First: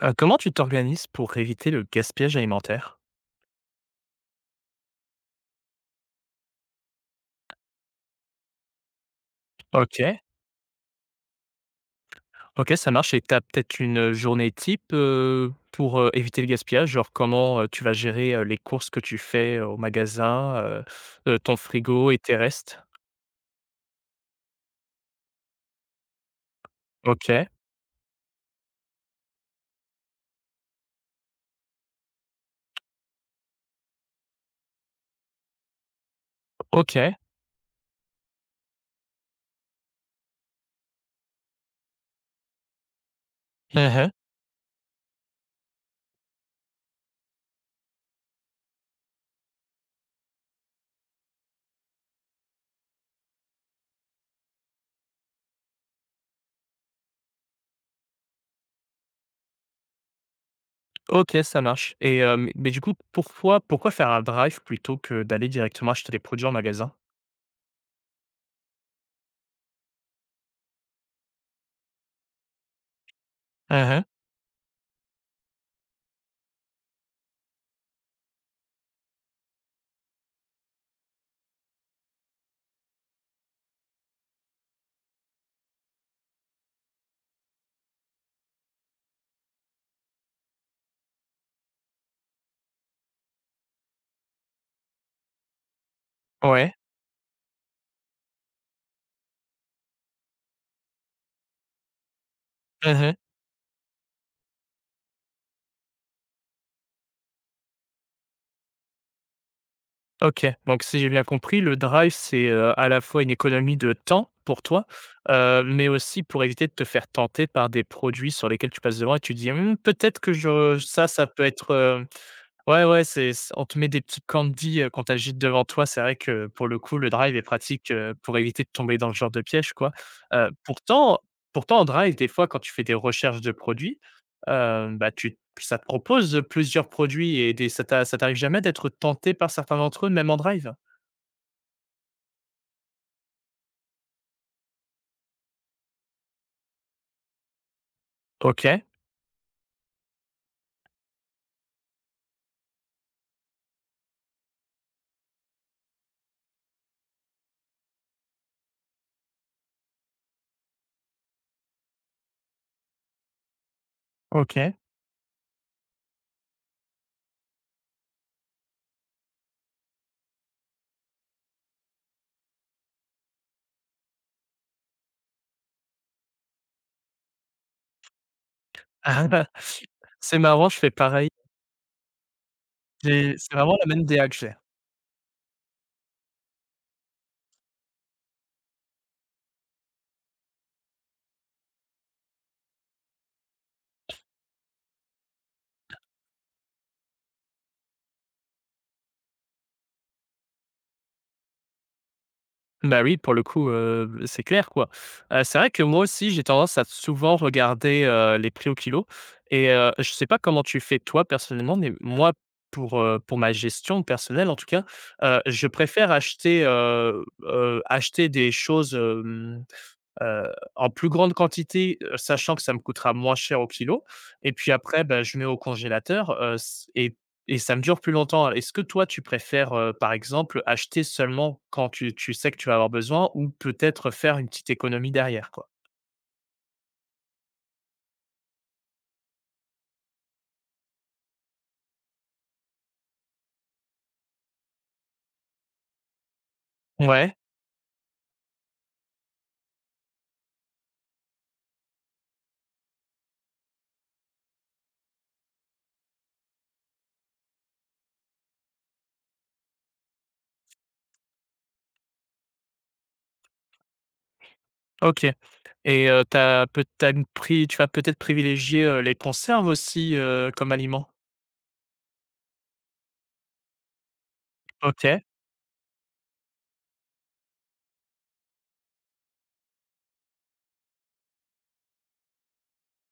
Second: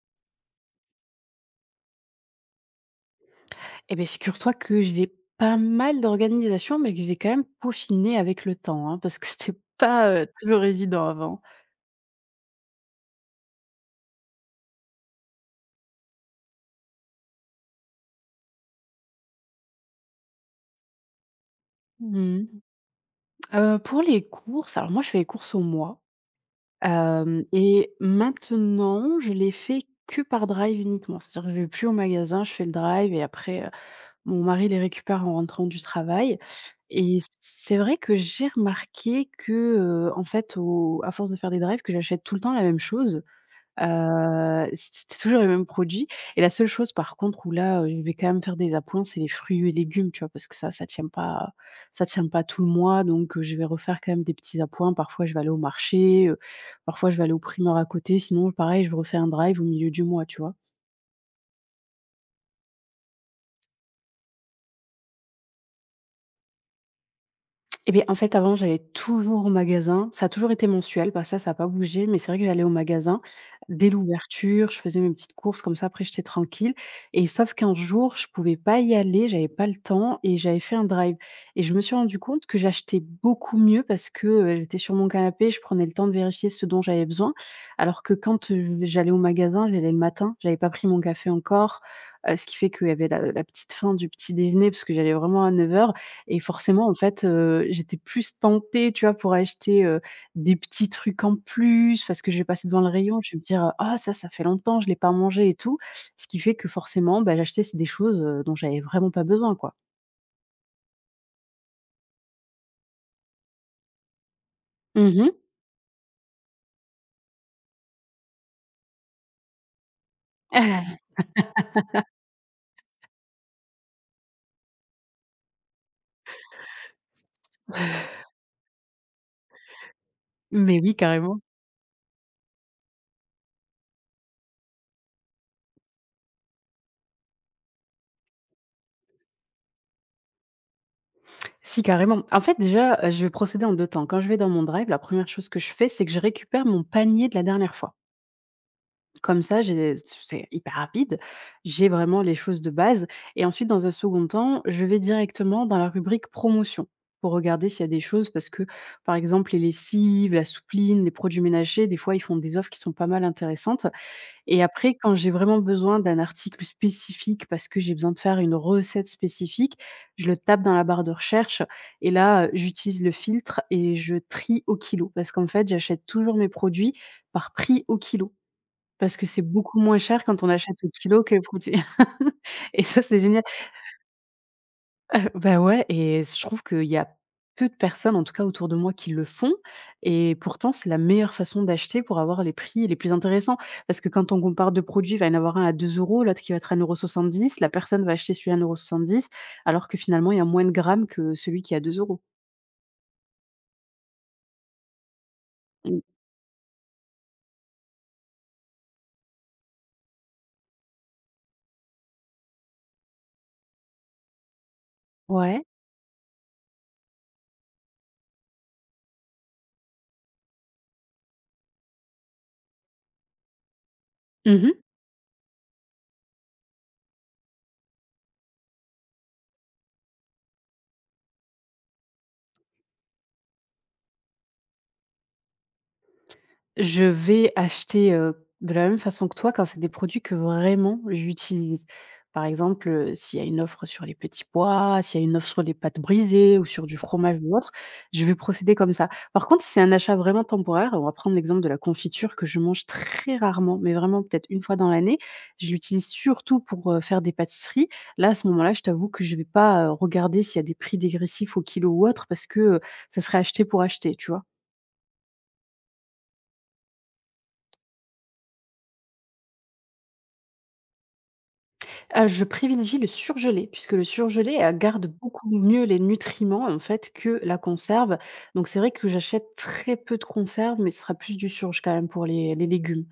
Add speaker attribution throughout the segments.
Speaker 1: Comment tu t'organises pour éviter le gaspillage alimentaire?
Speaker 2: Eh bien figure-toi que je l'ai pas mal d'organisation, mais que je l'ai quand même peaufiné avec le temps, hein, parce que c'était pas,
Speaker 1: OK.
Speaker 2: toujours évident avant.
Speaker 1: OK, ça marche. Et tu as peut-être une journée type, pour, éviter le gaspillage? Genre comment, tu vas gérer, les courses que tu fais au magasin, ton frigo et tes
Speaker 2: Mmh mh.
Speaker 1: restes?
Speaker 2: Pour les courses, alors moi, je fais les courses au mois, hem
Speaker 1: OK.
Speaker 2: et maintenant, je les fais que par drive uniquement. C'est-à-dire que je vais plus au magasin, je fais le drive et après, mon mari les récupère en rentrant du travail.
Speaker 1: OK.
Speaker 2: Et c'est vrai que j'ai remarqué que, en fait, au à force de faire des drives, que j'achète tout le temps la même chose.
Speaker 1: Mmh.
Speaker 2: C'est toujours les mêmes produits, et la seule chose par contre où là, je vais quand même faire des appoints, c'est les fruits et légumes, tu vois? Parce que ça, ça tient pas tout le mois, donc je vais refaire quand même des petits appoints. Parfois, je vais aller au marché, parfois je vais aller au primeur à côté. Sinon, pareil, je refais un drive au milieu du mois, tu vois?
Speaker 1: OK, ça marche. Et mais mais du coup, pourquoi faire un drive plutôt que d'aller directement acheter les produits en magasin?
Speaker 2: Eh beh, en fait, avant, j'allais toujours au magasin. Ça a toujours été mensuel, bah, ça n'a pas bougé, mais c'est vrai que j'allais au magasin dès
Speaker 1: Mmh.
Speaker 2: l'ouverture, je faisais mes petites courses comme ça, après j'étais tranquille. Et sauf qu'un jour, je pouvais pas y aller, j'avais pas le temps et j'avais fait un drive, et je me suis rendu compte que j'achetais beaucoup mieux parce que, j'étais sur mon canapé, je prenais le temps de vérifier ce dont j'avais besoin. Alors que quand, j'allais au magasin, j'allais le matin, j'avais pas pris mon café encore, ce qui fait qu'il y avait la petite faim du petit déjeuner parce que j'allais vraiment à 9 heures. Et
Speaker 1: Ouais.
Speaker 2: forcément, en fait, j'étais plus tentée, tu vois, pour acheter, des petits trucs en plus parce que je vais passer devant le
Speaker 1: Mmh.
Speaker 2: rayon, je vais me dire: «Ah ça, ça fait longtemps, je l'ai pas mangé et tout». Ce qui fait que forcément, bah, j'achetais s des choses, dont j'avais vraiment pas besoin, quoi.
Speaker 1: OK, donc si j'ai bien compris, le drive, c'est, à la fois une économie de temps pour toi,
Speaker 2: Mmh.
Speaker 1: mais aussi pour éviter de te faire tenter par des produits sur lesquels tu passes devant et tu te dis: «Mmh, peut-être que je ça, ça peut être,» ouais, ouais, c'est c on te met des petites candies, qu'on t'agite devant toi. C'est vrai que pour le coup, le drive est pratique, pour éviter de tomber dans le genre de piège, quoi, heu,
Speaker 2: Mais oui,
Speaker 1: pourtant
Speaker 2: carrément.
Speaker 1: pourtant en drive, des fois, quand tu fais des recherches de produits, bah, tu puis ça te propose plusieurs produits et des ça t'arrive jamais d'être tenté par certains d'entre eux, même en drive?
Speaker 2: Si, carrément. En fait, déjà, je vais procéder en 2 temps. Quand je vais dans mon drive, la première chose que je fais, c'est que je récupère mon panier de la dernière fois.
Speaker 1: OK.
Speaker 2: Comme ça, j'ai c'est hyper rapide, j'ai vraiment les choses de base, et ensuite dans un second temps, je vais directement dans la rubrique promotion pour regarder s'il y a des choses parce que, par exemple, les lessives, la soupline, les produits ménagers, des fois, ils font des offres qui sont pas mal intéressantes. Et
Speaker 1: OK.
Speaker 2: après, quand j'ai vraiment besoin d'un article spécifique parce que j'ai besoin de faire une recette spécifique, je le tape dans la barre de recherche, et là, j'utilise le filtre et je trie au kilo parce qu'en fait, j'achète toujours mes produits par prix au kilo. Parce que
Speaker 1: Ah
Speaker 2: c'est
Speaker 1: bah,
Speaker 2: beaucoup moins cher
Speaker 1: c'est
Speaker 2: quand on
Speaker 1: marrant, je
Speaker 2: achète au
Speaker 1: fais
Speaker 2: kilo
Speaker 1: pareil.
Speaker 2: que le produit. Et ça, c'est
Speaker 1: J'ai
Speaker 2: génial.
Speaker 1: C'est vraiment la même DA que j'ai.
Speaker 2: Bah, ouais, et je trouve qu'il y a peu de personnes, en tout cas autour de moi, qui le font, et pourtant, c'est la meilleure façon d'acheter pour avoir les prix les plus intéressants. Parce que quand on compare 2 produits, il va y en avoir un à 2 euros, l'autre qui va être à un euro soixante-dix. La personne va acheter celui à un euro soixante-dix, alors que finalement, il y a moins de grammes que celui qui est à 2 €.
Speaker 1: Bah oui, pour le coup, c'est clair, quoi. C'est vrai que moi
Speaker 2: Mmh.
Speaker 1: aussi, j'ai tendance à souvent regarder, les prix au kilo. Et je sais pas comment tu fais toi personnellement, mais moi, pour ma gestion personnelle en tout cas,
Speaker 2: Ouais.
Speaker 1: je préfère acheter, acheter des choses, heu, en plus grande quantité, sachant que ça me coûtera moins cher au kilo, et
Speaker 2: Mmh.
Speaker 1: puis après, bah, je mets au congélateur, s et ça me dure plus longtemps. Est-ce que toi, tu préfères, par exemple, acheter seulement quand tu sais que tu vas avoir besoin ou peut-être faire une petite économie derrière, quoi?
Speaker 2: Je vais acheter, de la même façon que toi quand c'est des produits que vraiment j'utilise. Par exemple, s'il y a une offre sur les petits pois, s'il y a une offre sur les pâtes brisées ou sur du
Speaker 1: Ouais.
Speaker 2: fromage ou autre, je vais procéder comme ça. Par contre, si c'est un achat vraiment temporaire, on va prendre l'exemple de la confiture que je mange très rarement, mais vraiment peut-être une fois dans l'année. Je l'utilise surtout pour, faire des pâtisseries. Là, à ce moment-là, je t'avoue que je ne vais pas, regarder s'il y a des prix dégressifs au kilo ou autre parce que, ça serait acheter pour acheter, tu vois?
Speaker 1: OK. Et tu peut tu une pri tu vas peut-être privilégier, les conserves aussi, comme aliment?
Speaker 2: Je privilégie le surgelé, puisque le surgelé, garde
Speaker 1: OK.
Speaker 2: beaucoup mieux les nutriments, en fait, que la conserve. Donc c'est vrai que j'achète très peu de conserve, mais ce sera plus du surge quand même pour les légumes.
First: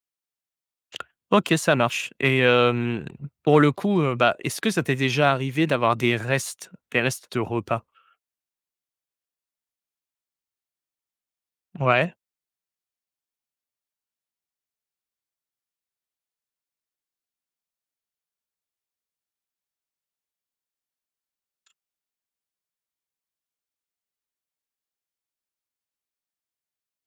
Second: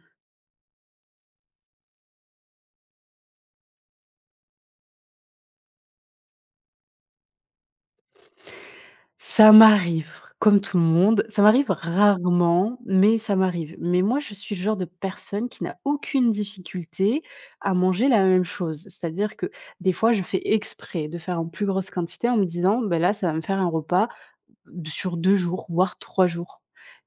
Speaker 1: OK, ça marche. Et pour le coup, bah, est-ce que ça t'est déjà arrivé d'avoir des restes de repas?
Speaker 2: Ça m'arrive, comme tout le monde, ça m'arrive
Speaker 1: Ouais,
Speaker 2: rarement, mais ça m'arrive. Mais moi, je suis le genre de personne qui n'a aucune difficulté à manger la même chose. C'est-à-dire que des fois, je fais exprès de faire en plus grosse quantité en me disant: ben là, ça va me faire un repas sur 2 jours, voire 3 jours.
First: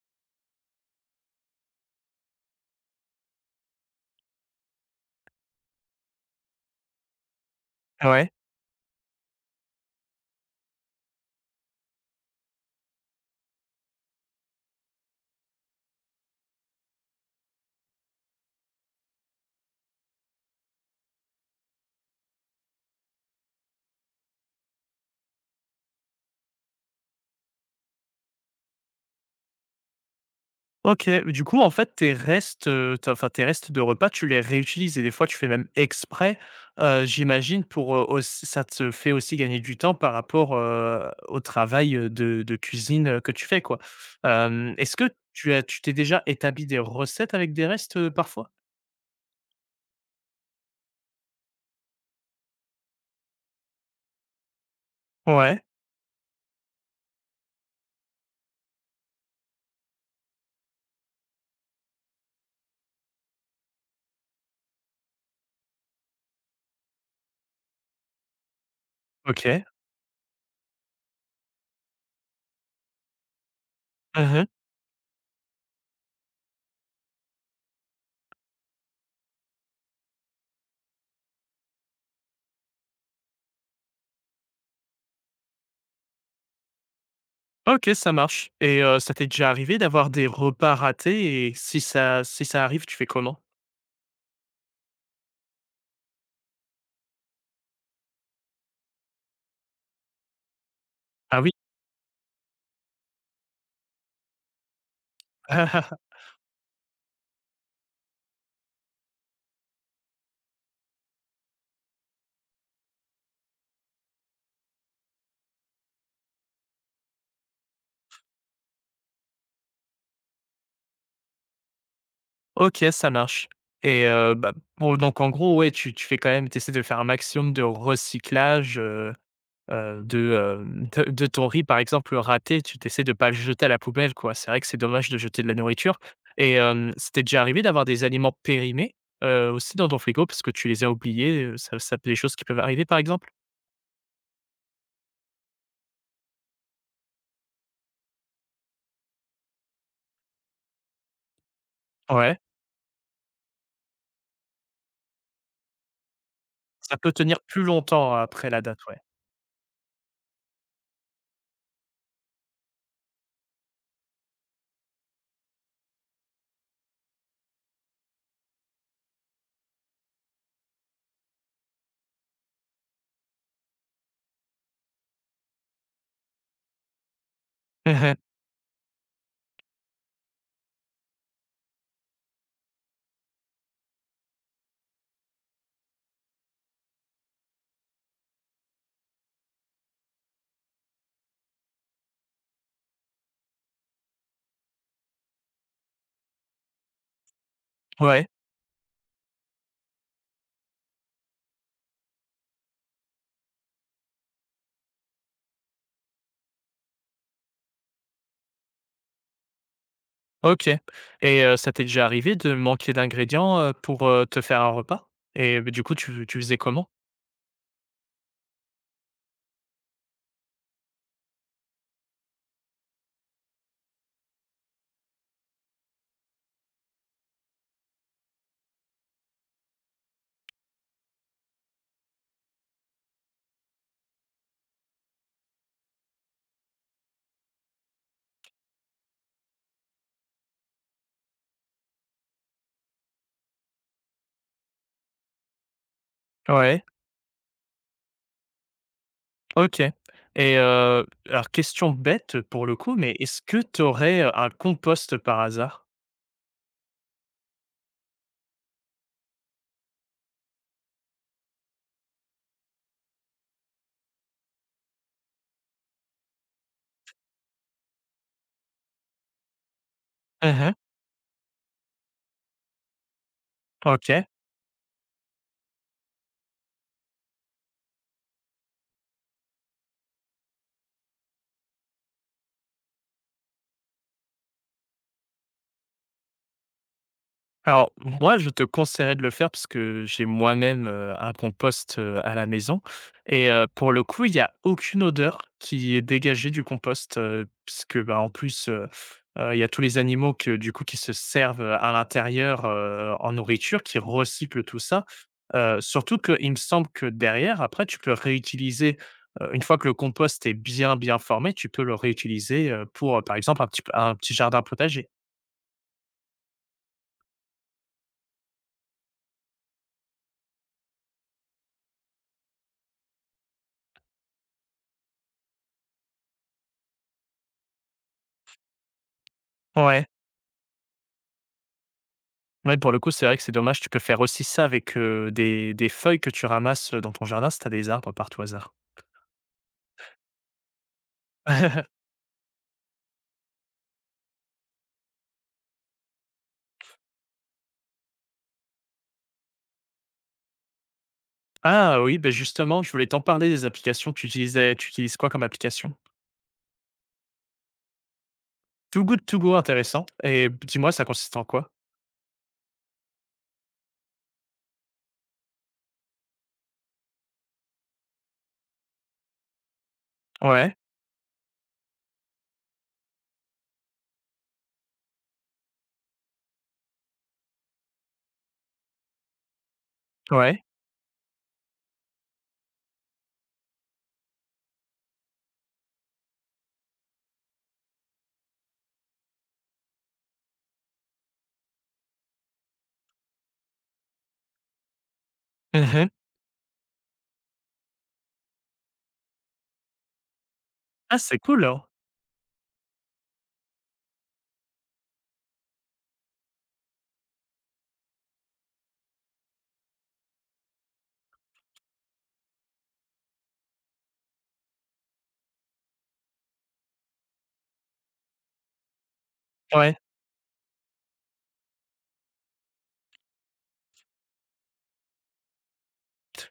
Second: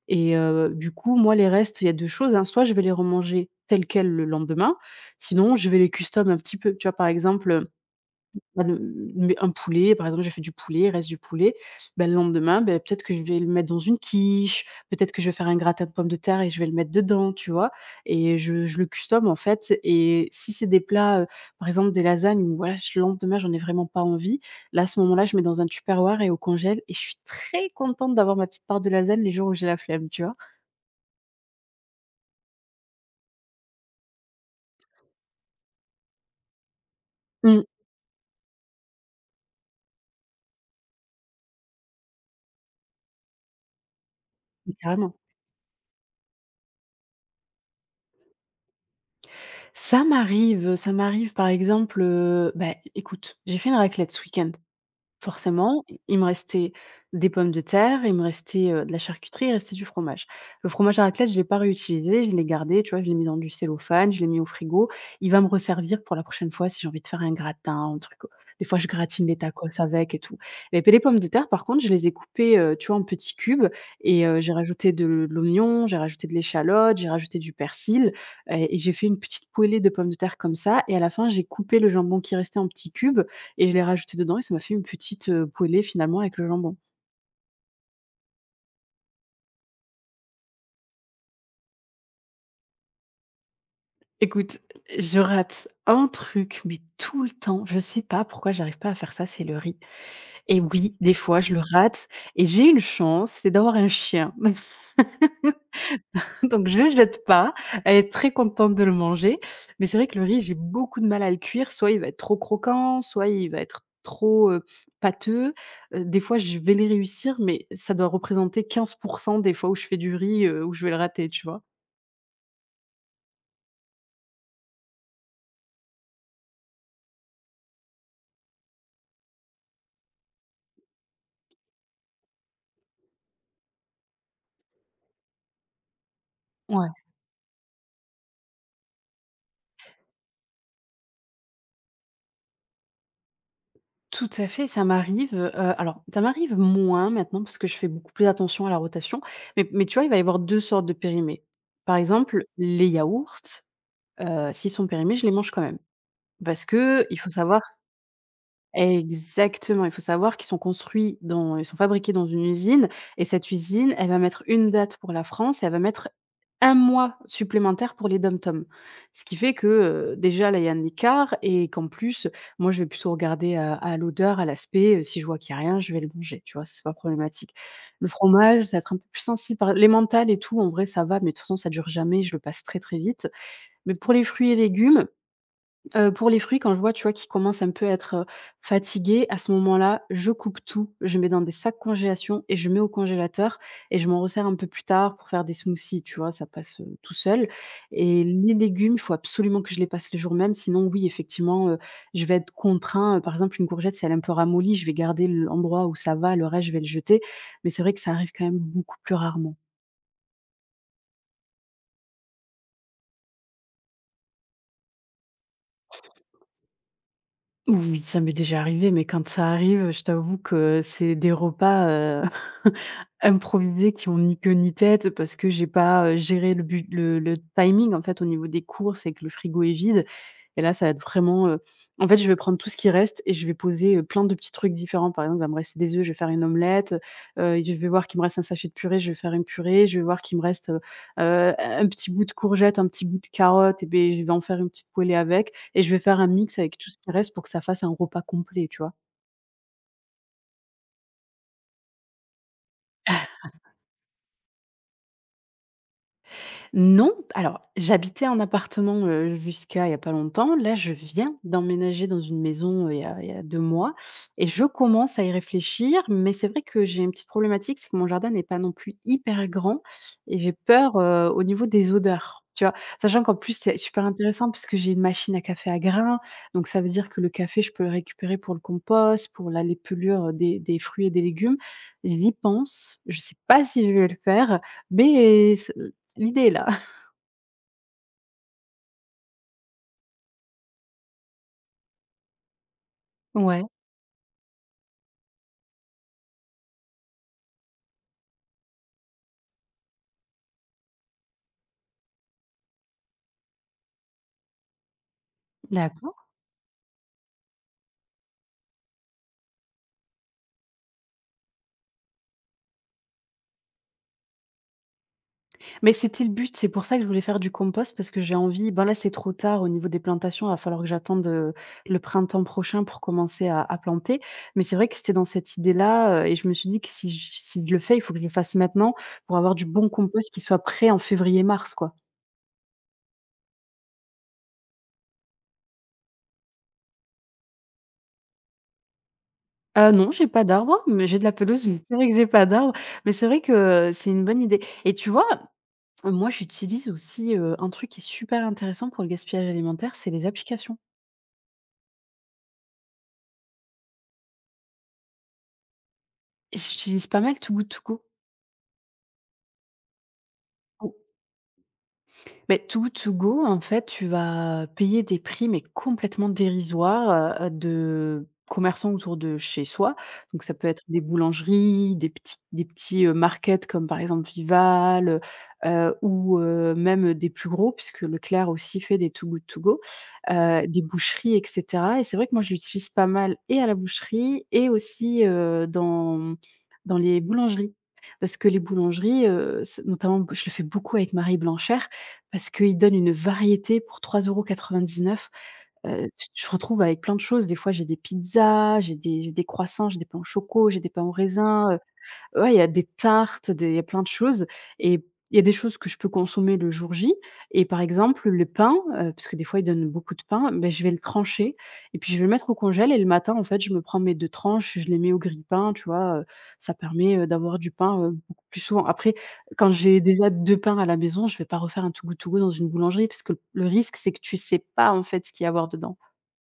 Speaker 2: Et du coup, moi, les restes, il y a 2 choses, hein, soit je vais les remanger tels quels le lendemain, sinon je vais les custom un petit peu. Tu vois, par exemple,
Speaker 1: ouais.
Speaker 2: bah, le mais un poulet, par exemple, j'ai fait du poulet, reste du poulet. Bah, le lendemain, beh, peut-être que je vais le mettre dans une quiche, peut-être que je vais faire un gratin de pommes de terre et je vais le mettre dedans, tu vois? Et je le custom en fait. Et si c'est des plats, par exemple des lasagnes où voilà, j le lendemain, j'en ai vraiment pas envie, là, à ce moment-là, je mets dans un Tupperware et au congèle, et je suis très contente d'avoir ma petite part de lasagne les jours où j'ai la flemme, tu vois?
Speaker 1: OK, du coup, en fait, tes restes, tu enfin, tes restes de repas, tu les réutilises et des fois, tu fais même exprès, j'imagine
Speaker 2: Mmh,
Speaker 1: pour, auss ça te fait aussi gagner du temps par rapport, au travail, de cuisine, que tu fais, quoi. Est-ce que
Speaker 2: carrément.
Speaker 1: tu as tu t'es déjà établi des recettes avec des restes, parfois?
Speaker 2: Ça m'arrive par exemple, bah, écoute, j'ai fait une raclette ce week-end.
Speaker 1: Ouais.
Speaker 2: Forcément, i il me restait des pommes de terre, il me restait, de la charcuterie, il restait du fromage. Le fromage à raclette, je l'ai pas réutilisé, je l'ai gardé, tu vois? Je l'ai mis dans du cellophane, je l'ai mis au frigo. Il va me resservir pour la prochaine fois si j'ai envie de faire un gratin, un truc, des fois je gratine des
Speaker 1: OK.
Speaker 2: tacos avec et tout. Et puis les pommes de terre, par contre, je les ai coupées, tu vois, en petits cubes, et
Speaker 1: Mmh.
Speaker 2: j'ai rajouté de l'oignon, j'ai rajouté de l'échalote, j'ai rajouté du persil, et j'ai fait une petite poêlée de pommes de terre comme ça, et à la fin, j'ai coupé le jambon qui restait en petits cubes et je l'ai rajouté dedans, et ça m'a fait une petite, poêlée finalement avec le jambon.
Speaker 1: OK, ça marche. Ça t'est déjà arrivé d'avoir des repas ratés et si ça arrive, tu fais comment?
Speaker 2: Écoute, je rate un truc, mais tout le temps, je sais pas pourquoi j'arrive pas à faire ça, c'est le riz, et oui, des fois
Speaker 1: Ah oui?
Speaker 2: je le rate, et j'ai une chance, c'est d'avoir un chien. Donc je le jette pas, elle est très contente de le manger, mais c'est vrai que le riz, j'ai beaucoup de mal à le cuire, soit il va être trop croquant, soit il va être trop, pâteux. Des fois, je vais les réussir, mais ça doit représenter 15% des fois où je fais du riz, où je vais le rater, tu vois?
Speaker 1: OK, ça marche. Bah, bon, donc en gros, ouais, tu fais quand même, tu essaies de faire un maximum de recyclage, de, de ton riz, par exemple, raté. Tu t'essaies de pas le jeter à la poubelle, quoi. C'est vrai que c'est dommage de jeter de la nourriture. et
Speaker 2: Ouais,
Speaker 1: hem, ça déjà arrivé d'avoir des aliments périmés, aussi dans ton frigo parce que tu les as oubliés, ça ça peut, des choses qui peuvent arriver, par exemple?
Speaker 2: tout à fait, ça m'arrive, alors ça m'arrive moins maintenant parce que je fais beaucoup plus attention à la rotation, mais tu vois, il va y avoir 2 sortes de périmés. Par
Speaker 1: Ouais,
Speaker 2: exemple, les yaourts, s'ils sont périmés, je les mange quand même parce
Speaker 1: ça
Speaker 2: que
Speaker 1: peut
Speaker 2: il faut
Speaker 1: tenir
Speaker 2: savoir.
Speaker 1: plus longtemps après la date, ouais.
Speaker 2: Exactement, il faut savoir qu'ils sont construits dans ils sont fabriqués dans une usine, et cette usine, elle va mettre une date pour la France et elle va mettre un mois supplémentaire pour les DOM-TOM. Ce qui fait que, déjà là, il y a un écart, et qu'en plus, moi, je vais plutôt regarder à l'odeur, à l'aspect, si je vois qu'il y a rien, je vais le manger, tu vois? Ça, c'est pas problématique. Le fromage, ça va être un peu plus sensible par Les mentales et tout, en vrai, ça va, mais de toute façon, ça dure jamais, je le passe très, très vite. Mais pour les fruits et légumes, pour les fruits, quand je vois, tu vois, qu'ils commencent un peu à être, fatigués, à ce moment-là, je coupe tout, je mets dans des sacs congélation et je mets au congélateur, et je m'en resserre un peu plus tard pour faire des smoothies, tu vois? Ça passe, tout seul. Et
Speaker 1: Ouais.
Speaker 2: les légumes, il faut absolument que je les passe le jour même, sinon oui, effectivement, je vais être contraint, par exemple, une courgette, si elle est un peu ramollie, je vais garder l'endroit où ça va, le reste, je vais le jeter, mais c'est vrai que ça arrive quand même beaucoup plus rarement.
Speaker 1: OK. Ça t'est déjà arrivé de manquer d'ingrédients, pour, te faire un repas? Et beh, du coup, tu faisais comment?
Speaker 2: Oui, ça m'est déjà arrivé, mais quand ça arrive, je t'avoue que c'est des repas, improvisés qui ont ni queue ni tête parce que j'ai pas, géré le bu le timing en fait au niveau des courses et que le frigo est vide. Et là, ça va être vraiment, en fait, je vais prendre tout ce qui reste et je vais poser, plein de petits trucs différents. Par exemple, il va me rester des œufs, je vais faire une omelette, je vais voir qu'il me reste un sachet de purée, je vais faire une purée. Je vais voir qu'il me reste, un petit bout de courgette, un petit bout de carotte et beh, je vais en faire une petite poêlée avec et je vais faire un mix avec
Speaker 1: Ouais.
Speaker 2: tout ce qui reste pour que ça fasse un repas complet, tu vois?
Speaker 1: OK. Alors question bête pour le coup, mais est-ce que tu aurais un compost par hasard?
Speaker 2: Non, alors j'habitais en appartement, jusqu'à il y a pas longtemps. Là, je viens d'emménager dans une maison, il y a 2 mois et je commence à y réfléchir, mais c'est vrai que j'ai une petite problématique, c'est que mon jardin n'est pas non plus hyper grand et j'ai
Speaker 1: Mmh.
Speaker 2: peur, au niveau des odeurs, tu vois? Sachant qu'en plus, c'est super
Speaker 1: OK.
Speaker 2: intéressant puisque j'ai une machine à café à grains, donc ça veut dire que le café, je peux le récupérer pour le compost, pour la les des fruits et des légumes. J'y pense, je sais pas si je vais le faire, mais l'idée est là.
Speaker 1: Alors, moi, je te conseillerais de le faire parce que j'ai moi-même, un compost, à la maison. Et
Speaker 2: Ouais,
Speaker 1: pour le coup, il y a aucune odeur qui est dégagée du compost, puisque, bah, en plus, il y a tous les animaux que du coup qui se servent à l'intérieur, en nourriture, qui recyclent tout ça. Surtout
Speaker 2: d'accord.
Speaker 1: qu'il me semble que derrière, après, tu peux réutiliser, une fois que le compost est bien, bien formé, tu peux le réutiliser, pour, par exemple, un petit jardin potager.
Speaker 2: Mais c'était le but, c'est pour ça que je voulais faire du compost parce que j'ai envie ben là, c'est trop tard au niveau des plantations, il va falloir que j'attende, le printemps prochain pour commencer à planter. Mais c'est vrai que c'était dans cette idée-là, et je me suis dit que si je le fais, il faut que je le fasse maintenant pour avoir du bon
Speaker 1: Ouais.
Speaker 2: compost qui soit prêt en février-mars, quoi.
Speaker 1: Ouais, pour le coup, c'est vrai que c'est dommage. Tu peux faire aussi ça avec, des feuilles que tu ramasses dans ton jardin, si tu as des arbres par tout hasard.
Speaker 2: Non, j'ai pas d'arbre, mais j'ai de la pelouse, mais c'est vrai que j'ai pas d'arbre. Mais c'est vrai que c'est une bonne idée et tu vois, moi, j'utilise aussi, un truc qui est super intéressant pour le gaspillage alimentaire, c'est les applications.
Speaker 1: Ah oui, ben justement, je voulais t'en parler des applications. Tu utilises quoi comme application?
Speaker 2: J'utilise pas mal Too Good To
Speaker 1: Too Good To Go, intéressant, et dis-moi,
Speaker 2: Go.
Speaker 1: ça consiste en quoi?
Speaker 2: Mais tout To Go, en fait, tu vas payer des prix, mais complètement dérisoires, de commerçants autour de chez soi. Donc ça peut
Speaker 1: Ouais,
Speaker 2: être des boulangeries, des petits, markets comme par exemple Vival, ou même des plus gros puisque Leclerc aussi fait des Too Good To Go,
Speaker 1: ouais.
Speaker 2: des boucheries et cetera et c'est vrai que moi je l'utilise pas mal et à la boucherie et aussi, dans dans les boulangeries. Parce que les boulangeries, c notamment, je le fais beaucoup avec Marie Blanchère, parce qu'ils donnent une variété pour 3,99 €.
Speaker 1: Mmh.
Speaker 2: Tu te retrouves avec plein de choses. Des fois, j'ai des pizzas, j'ai des croissants, j'ai des pains au choco, j'ai des pains au
Speaker 1: Ah, c'est
Speaker 2: raisin,
Speaker 1: cool!
Speaker 2: ouais, il y a des tartes, des il y a plein de choses et il y a des choses que je peux consommer le jour J et par exemple le pain, parce que des fois ils donnent beaucoup de pain, beh, je vais le trancher et puis je vais le mettre au congèle et le matin en fait je me prends mes 2 tranches, je les mets au grille-pain, tu vois? Ça permet, d'avoir du pain, beaucoup plus souvent. Après quand
Speaker 1: Ouais.
Speaker 2: j'ai déjà 2 pains à la maison, je vais pas refaire un tout Good To Go dans une boulangerie parce que le risque c'est que tu sais pas en fait ce qu'il y a à avoir dedans.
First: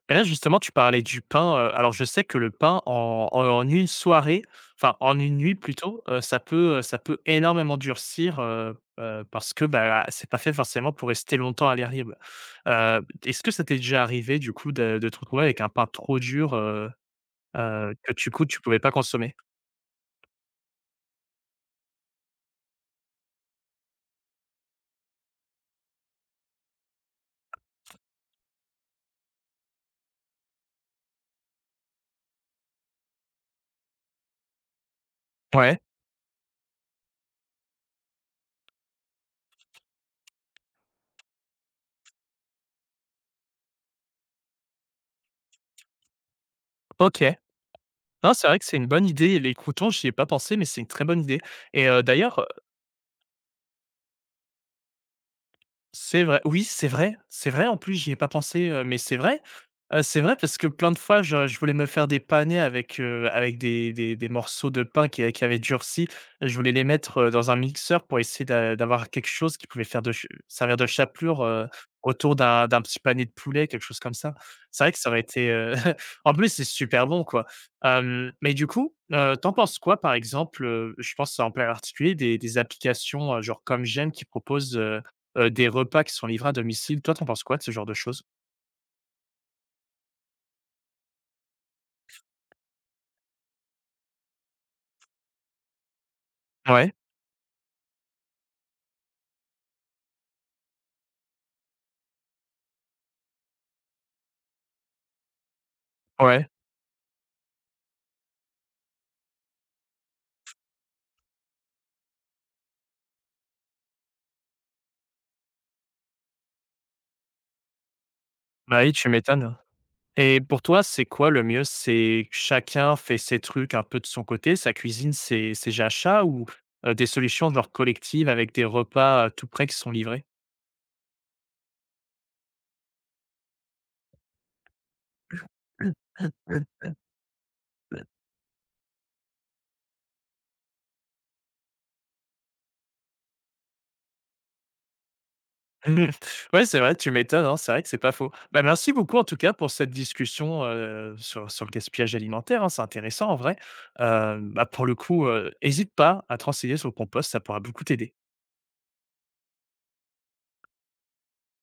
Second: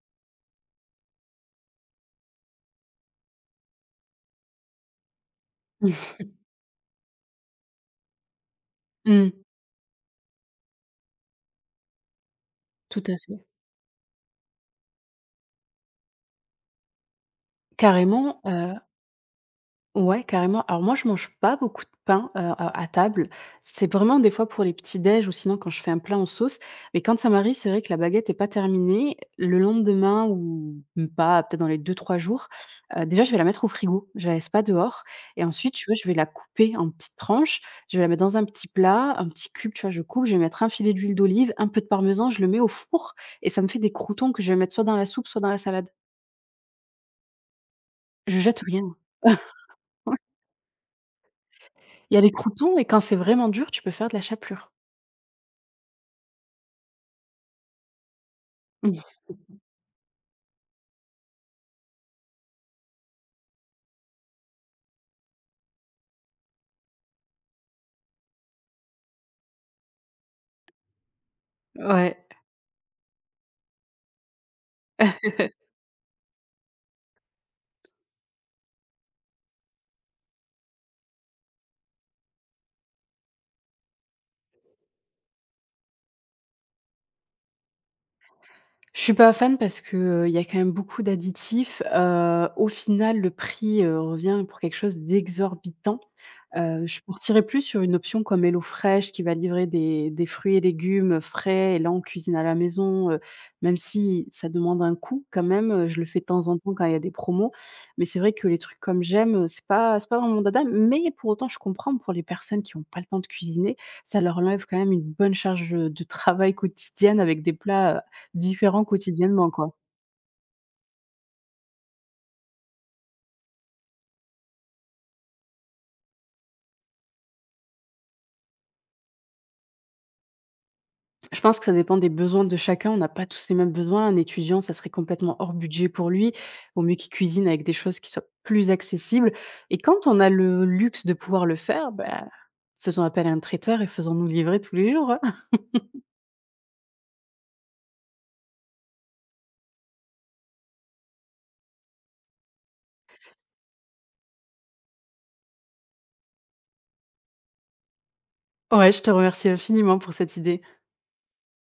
Speaker 1: Et là, justement, tu parlais du pain, alors je sais que le pain en en en une soirée, enfin en une nuit plutôt, ça peut énormément durcir,
Speaker 2: Mmh.
Speaker 1: parce que, bah, c'est pas fait forcément pour rester longtemps à l'hervir.
Speaker 2: Tout à
Speaker 1: Est-ce
Speaker 2: fait.
Speaker 1: que ça t'est déjà arrivé du coup de te retrouver avec un pain trop dur, que du
Speaker 2: Carrément,
Speaker 1: coup tu pouvais pas consommer?
Speaker 2: ouais, carrément. Alors moi, je mange pas beaucoup de pain, à table. C'est vraiment des fois pour les petits-déj ou sinon quand je fais un plat en sauce. Mais quand ça m'arrive, c'est vrai que la baguette est pas terminée, le lendemain ou même pas, peut-être dans les deux-trois jours, déjà, je vais la mettre au frigo. Je la laisse pas dehors et ensuite,
Speaker 1: Ouais.
Speaker 2: tu vois, je vais la couper en petites tranches. Je vais la mettre dans un petit plat, un petit cube, tu vois, je coupe, je vais mettre un filet d'huile d'olive, un peu de parmesan, je le mets au four et ça me fait des croûtons que je vais mettre soit dans la soupe, soit dans la salade.
Speaker 1: OK. Non,
Speaker 2: Je
Speaker 1: c'est vrai
Speaker 2: jette
Speaker 1: que c'est
Speaker 2: rien.
Speaker 1: une bonne idée, les croûtons, j'y ai pas pensé, mais c'est une très bonne idée. et heu,
Speaker 2: Il y a les
Speaker 1: d'ailleurs
Speaker 2: croûtons et quand c'est vraiment dur, tu peux faire de la chapelure.
Speaker 1: C'est vrai. Oui, c'est vrai, c'est vrai. En plus, j'y ai pas pensé, mais
Speaker 2: Mmh.
Speaker 1: c'est vrai. C'est vrai parce que plein de fois, je voulais me faire des panais avec, avec des des morceaux de pain qui avaient durci. Je voulais les mettre, dans un mixeur pour essayer d'avoir quelque chose qui pouvait faire de ch servir de chapelure,
Speaker 2: Ouais.
Speaker 1: autour d'un d'un petit panier de poulet, quelque chose comme ça. C'est vrai que ça aurait été, en plus, c'est super bon, quoi. Mais du coup, tu penses quoi, par exemple, je pense en plein particulier des applications, genre comme J'aime qui proposent, des repas qui sont livrés à domicile. Toi, tu en penses quoi de ce genre de choses?
Speaker 2: Je suis pas fan parce que, il y a quand même beaucoup d'additifs. Au final, le prix, revient pour quelque chose d'exorbitant.
Speaker 1: Ouais,
Speaker 2: Je partirais plus sur une option comme HelloFresh qui va livrer des fruits et légumes frais et là on cuisine à la maison, même si ça demande un coût quand même, je le fais de temps
Speaker 1: ouais.
Speaker 2: en temps quand il y a des promos. Mais c'est vrai que les trucs comme j'aime, c'est pas vraiment mon dada, mais pour autant je comprends pour les personnes qui n'ont pas le temps de cuisiner, ça leur enlève quand même une bonne charge, de travail quotidienne avec des plats,
Speaker 1: Bah,
Speaker 2: différents
Speaker 1: oui, tu
Speaker 2: quotidiennement,
Speaker 1: m'étonnes.
Speaker 2: quoi.
Speaker 1: Et pour toi, c'est quoi le mieux? C'est chacun fait ses trucs un peu de son côté, sa cuisine, ses ses achats, ou des solutions genre collectives avec des repas, tout prêts qui sont livrés?
Speaker 2: Je pense que ça dépend des besoins de chacun. On n'a pas tous les mêmes besoins. Un étudiant, ça serait complètement hors budget pour lui. Vaut mieux qu'il cuisine avec des choses qui soient plus accessibles. Et quand on a le luxe de pouvoir le faire, bah, faisons appel à un traiteur et faisons-nous livrer tous les jours, hein.
Speaker 1: Ouais, c'est vrai, tu m'étonnes, hein, c'est vrai que c'est pas faux. Bah, merci beaucoup en tout cas pour cette discussion, sur sur le gaspillage alimentaire, hein, c'est intéressant en vrai. Bah, pour le coup, hésite pas à te renseigner sur le compost, ça pourra beaucoup t'aider.
Speaker 2: Ouais, je te remercie infiniment pour cette idée.